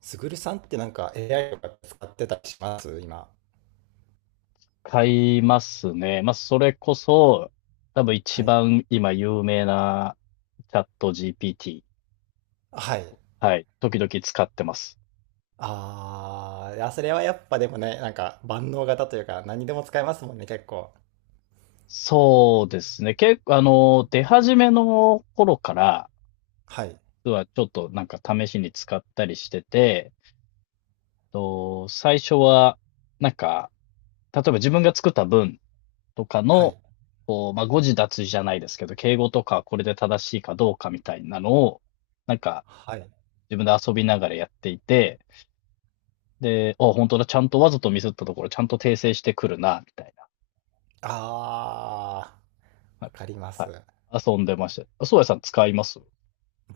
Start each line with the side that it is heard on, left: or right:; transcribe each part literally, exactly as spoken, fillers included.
right: すぐるさんってなんか エーアイ とか使ってたりします今？
left: 買いますね。まあ、それこそ、多分一
right: はい。
left: 番今有名なチャット ジーピーティー。
right: はい。
left: はい。時々使ってます。
right: ああ、いや、それはやっぱでもね、なんか万能型というか何でも使えますもんね、結構。
left: そうですね。結構、あの、出始めの頃から、
right: はい。
left: 実はちょっとなんか試しに使ったりしてて、と、最初は、なんか、例えば自分が作った文とか
right: は
left: の、
right: い。
left: こう、まあ、誤字脱字じゃないですけど、敬語とかこれで正しいかどうかみたいなのを、なんか、
right: はい。
left: 自分で遊びながらやっていて、で、あ、本当だ、ちゃんとわざとミスったところ、ちゃんと訂正してくるな、みたいな。
right: ああ、
left: は
right: わ
left: い。
right: かりま
left: は
right: す。
left: い、遊んでました。あ、そうやさん使います？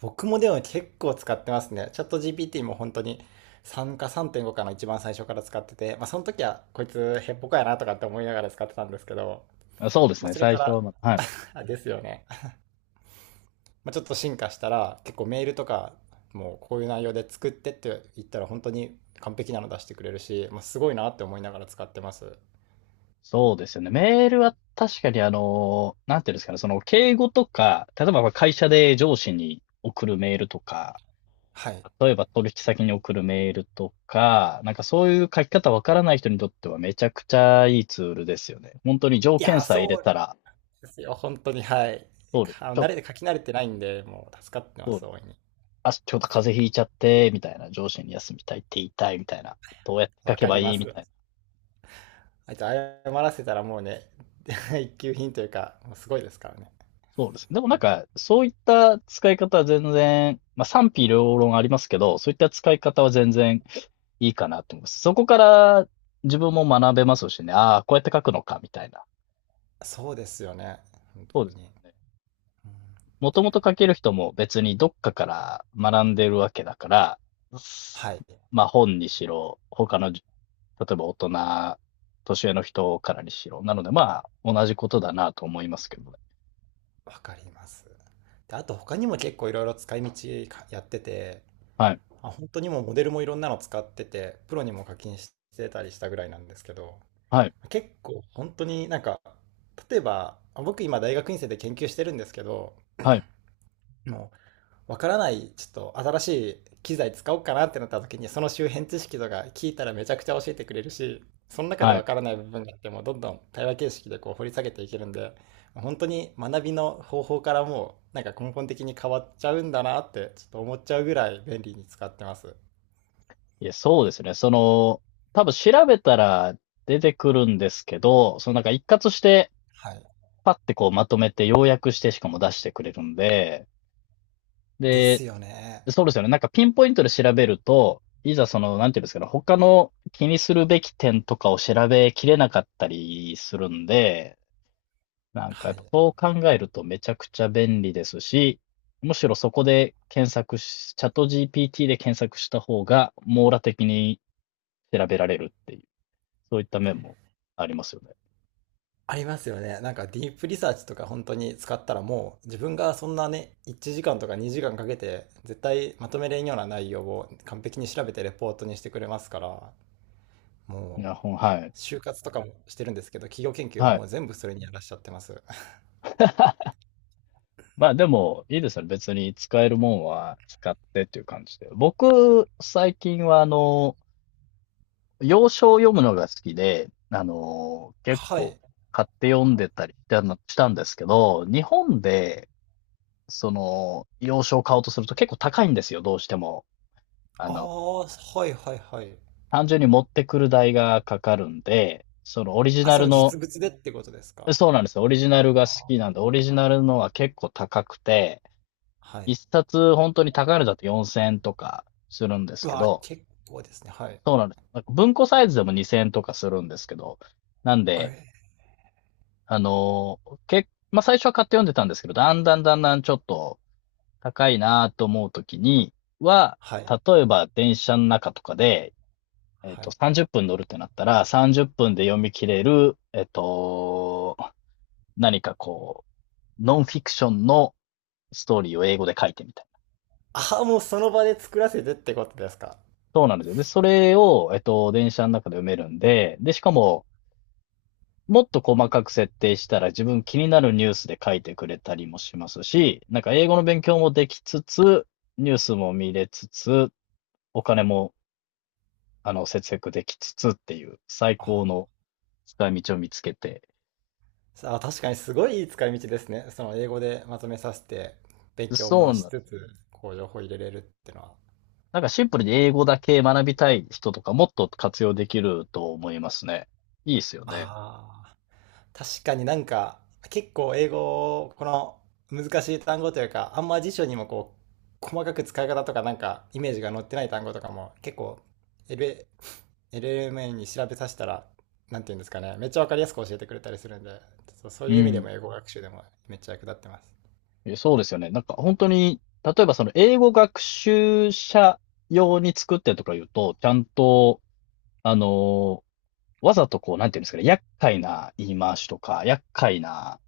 right: 僕もでも結構使ってますね。チャット ジーピーティー も本当にさんかさんてんごかの一番最初から使ってて、まあその時はこいつヘッポコやなとかって思いながら使ってたんですけど、
left: あ、そうです
right: まあ
left: ね、
right: それか
left: 最初は
right: ら、
left: まだ、はい。
right: あ、ですよね。まあ、ちょっと進化したら結構メールとかもうこういう内容で作ってって言ったら本当に完璧なの出してくれるし、まあ、すごいなって思いながら使ってます。
left: そうですよね。メールは確かにあの、なんていうんですかね、その敬語とか、例えば会社で上司に送るメールとか、
right: はい。
left: 例えば取引先に送るメールとか、なんかそういう書き方わからない人にとってはめちゃくちゃいいツールですよね。本当に条
right: い
left: 件
right: やー、
left: さえ入れ
right: そうな
left: た
right: ん
left: ら、
right: ですよ。本当に、はい。
left: そうです。
right: あ
left: ちょ
right: の慣
left: っ
right: れて
left: と、
right: 書き慣れてないんで、もう助かってま
left: そう
right: す、
left: です。
right: 大いに。
left: あ、ちょっと風邪ひいちゃって、みたいな、上司に休みたいって言いたい、みたいな、どうやって書
right: わ
left: け
right: か
left: ば
right: り
left: い
right: ま
left: い、
right: す。
left: みたいな。
right: あいつ謝らせたらもうね、一級品というか、もうすごいですからね。
left: そうですね。でもなんか、そういった使い方は全然、まあ賛否両論ありますけど、そういった使い方は全然いいかなと思います。そこから自分も学べますしね、ああ、こうやって書くのか、みたいな。
right: そうですよね。本
left: そうで
right: 当
left: す
right: に。
left: よね。
right: うん、
left: もともと書ける人も別にどっかから学んでるわけだから、
right: はい。
left: まあ本にしろ、他の例えば大人、年上の人からにしろ。なので、まあ、同じことだなと思いますけどね。
right: わかります。で、あと他にも結構いろいろ使い道かやってて、
left: はい。
right: あ、本当にもうモデルもいろんなの使ってて、プロにも課金してたりしたぐらいなんですけど、
left: はい。
right: 結構本当になんか、例えば、あ僕今大学院生で研究してるんですけど、
left: はい。
right: もうわからない、ちょっと新しい機材使おうかなってなった時に、その周辺知識とか聞いたらめちゃくちゃ教えてくれるし、その中で
left: は
right: わ
left: い。
right: からない部分があっても、どんどん対話形式でこう掘り下げていけるんで、本当に学びの方法からもうなんか根本的に変わっちゃうんだなって、ちょっと思っちゃうぐらい便利に使ってます。
left: いや、そうですね。その、多分調べたら出てくるんですけど、そのなんか一括して、
right: はい。
left: パッてこうまとめて要約してしかも出してくれるんで、
right: で
left: で、
right: すよね。
left: そうですよね。なんかピンポイントで調べると、いざその、なんていうんですかね、他の気にするべき点とかを調べきれなかったりするんで、なんかや
right: は
left: っぱ
right: い。
left: そう考えるとめちゃくちゃ便利ですし、むしろそこで検索し、チャット ジーピーティー で検索した方が網羅的に調べられるっていう、そういった面もありますよね。
right: ありますよね。なんかディープリサーチとか本当に使ったらもう自分がそんなね、いちじかんとかにじかんかけて絶対まとめれんような内容を完璧に調べてレポートにしてくれますから、
left: い
right: も
left: や、
right: う
left: ほん、はい。
right: 就活とかもしてるんですけど、企業研究も
left: は
right: も
left: い。
right: う全部それにやらしちゃってます。
left: まあでも、いいですよね。別に使えるもんは使ってっていう感じで。僕、最近はあの、洋書を読むのが好きで、あの、結
right: は
left: 構
right: い。
left: 買って読んでたりしたのしたんですけど、日本でその、洋書を買おうとすると結構高いんですよ、どうしても。あ
right: あ
left: の、
right: あ、はいはいはい。
left: 単純に持ってくる代がかかるんで、そのオリジ
right: あ、
left: ナ
right: そ
left: ル
right: の
left: の、
right: 実物でってことですか？
left: そうなんですよ、オリジナルが好きなんで、オリジナルのは結構高くて、
right: はい。
left: 一冊本当に高いのだとよんせんえんとかするんです
right: う
left: け
right: わあ、
left: ど、
right: 結構ですね。はい。
left: そうなんですよ。なんか文庫サイズでもにせんえんとかするんですけど、なん
right: あ
left: で、
right: れ
left: あの、け、まあ、最初は買って読んでたんですけど、だんだんだんだんちょっと、高いなと思うときには、
right: はい。
left: 例えば電車の中とかで、えっ
right: は
left: と、
right: い。
left: さんじゅっぷん乗るってなったら、さんじゅっぷんで読み切れる、えっと、何かこう、ノンフィクションのストーリーを英語で書いてみたいな。
right: ああ、もうその場で作らせてってことですか？
left: そうなんですよ。で、それを、えっと、電車の中で読めるんで、で、しかも、もっと細かく設定したら自分気になるニュースで書いてくれたりもしますし、なんか英語の勉強もできつつ、ニュースも見れつつ、お金もあの、節約できつつっていう最
right: あ
left: 高
right: あ、
left: の使い道を見つけて。
right: さあ、確かにすごいいい使い道ですね。その英語でまとめさせて、勉強
left: そ
right: も
left: うなん
right: し
left: で
right: つ
left: すよ。
right: つ、こう情報入れれるってのは。
left: なんかシンプルに英語だけ学びたい人とかもっと活用できると思いますね。いいですよね。
right: ああ、確かになんか、結構英語を、この難しい単語というか、あんま辞書にもこう、細かく使い方とかなんか、イメージが載ってない単語とかも、結構、エルエー、エルエルエム に調べさせたら、なんていうんですかね、めっちゃわかりやすく教えてくれたりするんで、そう、そう
left: う
right: いう意味で
left: ん。
right: も英語学習でもめっちゃ役立ってます。
left: え、そうですよね。なんか本当に、例えばその英語学習者用に作ってとか言うと、ちゃんと、あの、わざとこう、なんていうんですかね、厄介な言い回しとか、厄介な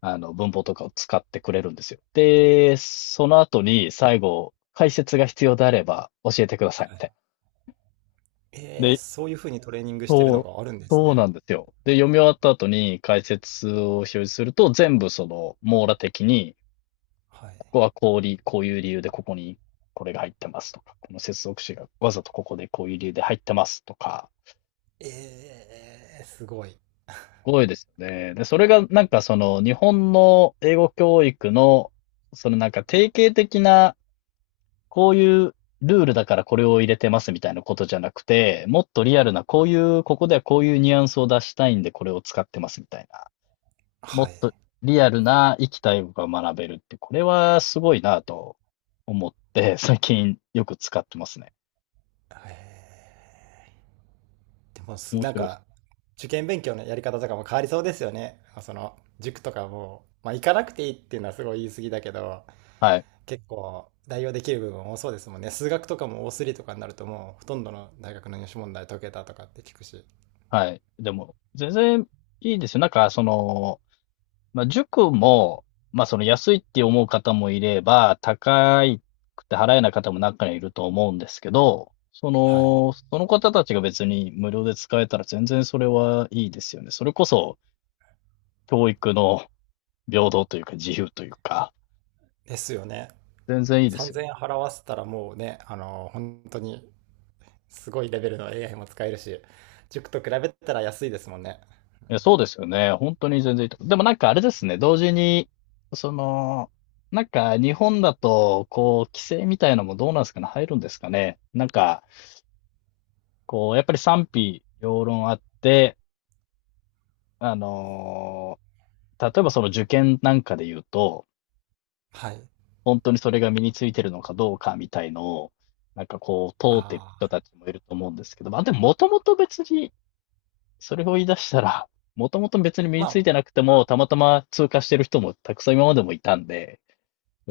left: あの、文法とかを使ってくれるんですよ。で、その後に最後、解説が必要であれば教えてください、みたいな。
right: えー、
left: で、
right: そういうふうにトレーニングしてる
left: そ
right: の
left: う、
right: があるんです
left: そう
right: ね。
left: なんですよ。で、読み終わった後に解説を表示すると、全部その、網羅的に、
right: はい。
left: ここはこうり、こういう理由でここにこれが入ってますとか、この接続詞がわざとここでこういう理由で入ってますとか、
right: ええすごい。
left: すごいですよね。で、それがなんかその、日本の英語教育の、そのなんか定型的なこういうルールだからこれを入れてますみたいなことじゃなくて、もっとリアルな、こういう、ここではこういうニュアンスを出したいんでこれを使ってますみたいな。も
right: は
left: っ
right: い。
left: とリアルな生きた英語が学べるって、これはすごいなと思って、最近よく使ってますね。
right: はい。でもす、
left: 面
right: なん
left: 白いです。
right: か、受験勉強のやり方とかも変わりそうですよね。その、塾とかも、まあ、行かなくていいっていうのはすごい言い過ぎだけど、
left: はい。
right: 結構代用できる部分も多そうですもんね。数学とかもすりとかになるともう、ほとんどの大学の入試問題解けたとかって聞くし。
left: はい。でも、全然いいですよ。なんか、その、まあ、塾も、まあ、その安いって思う方もいれば、高くて払えない方も中にはいると思うんですけど、そ
right: はい。
left: の、その方たちが別に無料で使えたら全然それはいいですよね。それこそ教育の平等というか自由というか、
right: ですよね。
left: 全然いいですよね。
right: さんぜんえん払わせたらもうね、あの、本当にすごいレベルの エーアイ も使えるし、塾と比べたら安いですもんね。
left: いや、そうですよね。本当に全然いいと思う。でもなんかあれですね、同時に、その、なんか日本だと、こう、規制みたいなのもどうなんですかね、入るんですかね。なんか、こう、やっぱり賛否両論あって、あのー例えばその受験なんかで言うと、
right: はい。
left: 本当にそれが身についてるのかどうかみたいのを、なんかこう、問うてる
right: あ
left: 人
right: あ。
left: たちもいると思うんですけど、まあでももともと別に、それを言い出したら、もともと別に身
right: ま
left: につい
right: あ、
left: てなくても、たまたま通過してる人もたくさん今までもいたんで、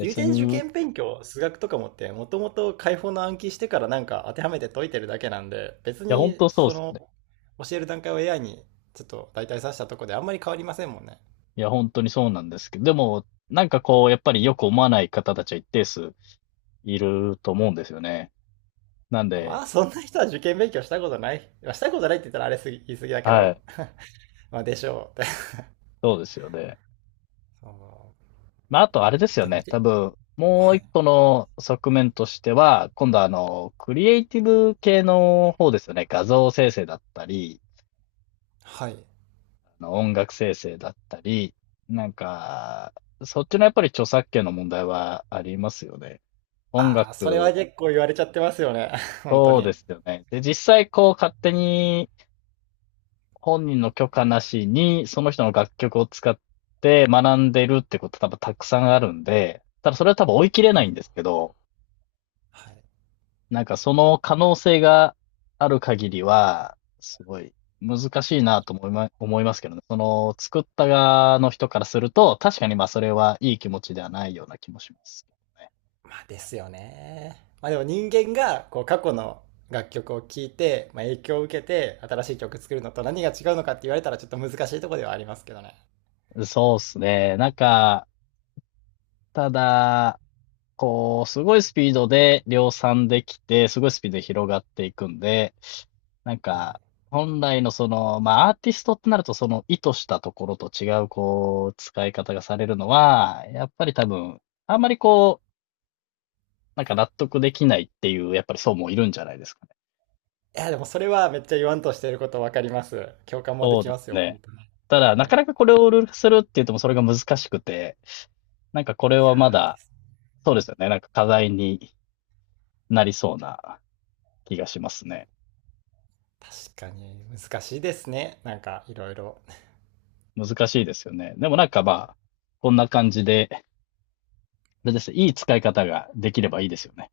right: 有点受
left: に、い
right: 験勉強、数学とかもって、もともと解放の暗記してからなんか当てはめて解いてるだけなんで、別
left: や、本
right: に
left: 当そう
right: そ
left: ですよ
right: の
left: ね。
right: 教える段階を エーアイ にちょっと代替させたとこであんまり変わりませんもんね。
left: いや、本当にそうなんですけど、でも、なんかこう、やっぱりよく思わない方たちは一定数いると思うんですよね。なんで、
right: まあ、そんな人は受験勉強したことない。まあしたことないって言ったらあれすぎ、言い過ぎだけ
left: は
right: ど、
left: い。
right: まあでしょうって。
left: そうですよね。
right: そ
left: まあ、あとあれです
right: う
left: よ
right: でも、
left: ね。多
right: け
left: 分、もう
right: は
left: 一
right: い。
left: 個の側面としては、今度はあの、クリエイティブ系の方ですよね。画像生成だったり、
right: はい。
left: あの音楽生成だったり、なんか、そっちのやっぱり著作権の問題はありますよね。音
right: ああ、それは
left: 楽、
right: 結構言われちゃってますよね。本当
left: そうで
right: に。
left: すよね。で、実際こう勝手に本人の許可なしに、その人の楽曲を使って学んでるってこと多分たくさんあるんで、ただそれは多分追い切れな
right: は
left: いんで
right: い。
left: すけど、
right: はい。
left: なんかその可能性がある限りは、すごい難しいなと思いま、思いますけどね。その作った側の人からすると、確かにまあそれはいい気持ちではないような気もしますけ
right: まあですよね。まあでも人間がこう過去の楽曲を聴いて、まあ、影響を受けて新しい曲作るのと何が違うのかって言われたらちょっと難しいところではありますけどね。
left: どね。そうですね。なんか、ただ、こう、すごいスピードで量産できて、すごいスピードで広がっていくんで、なん
right: はい。
left: か、本来のその、まあ、アーティストってなると、その意図したところと違う、こう、使い方がされるのは、やっぱり多分、あんまりこう、なんか納得できないっていう、やっぱり層もいるんじゃないですかね。
right: いやでもそれはめっちゃ言わんとしていることわかります。共感もできますよ、本
left: ね。
right: 当に。
left: ただ、な
right: は
left: か
right: い。
left: なかこれをルール化するって言ってもそれが難しくて、なんかこれ
right: いや
left: はまだ、そうですよね。なんか課題になりそうな気がしますね。
right: ー確かに難しいですね。なんかいろいろ。
left: 難しいですよね。でもなんかまあ、こんな感じで、あれですね、いい使い方ができればいいですよね。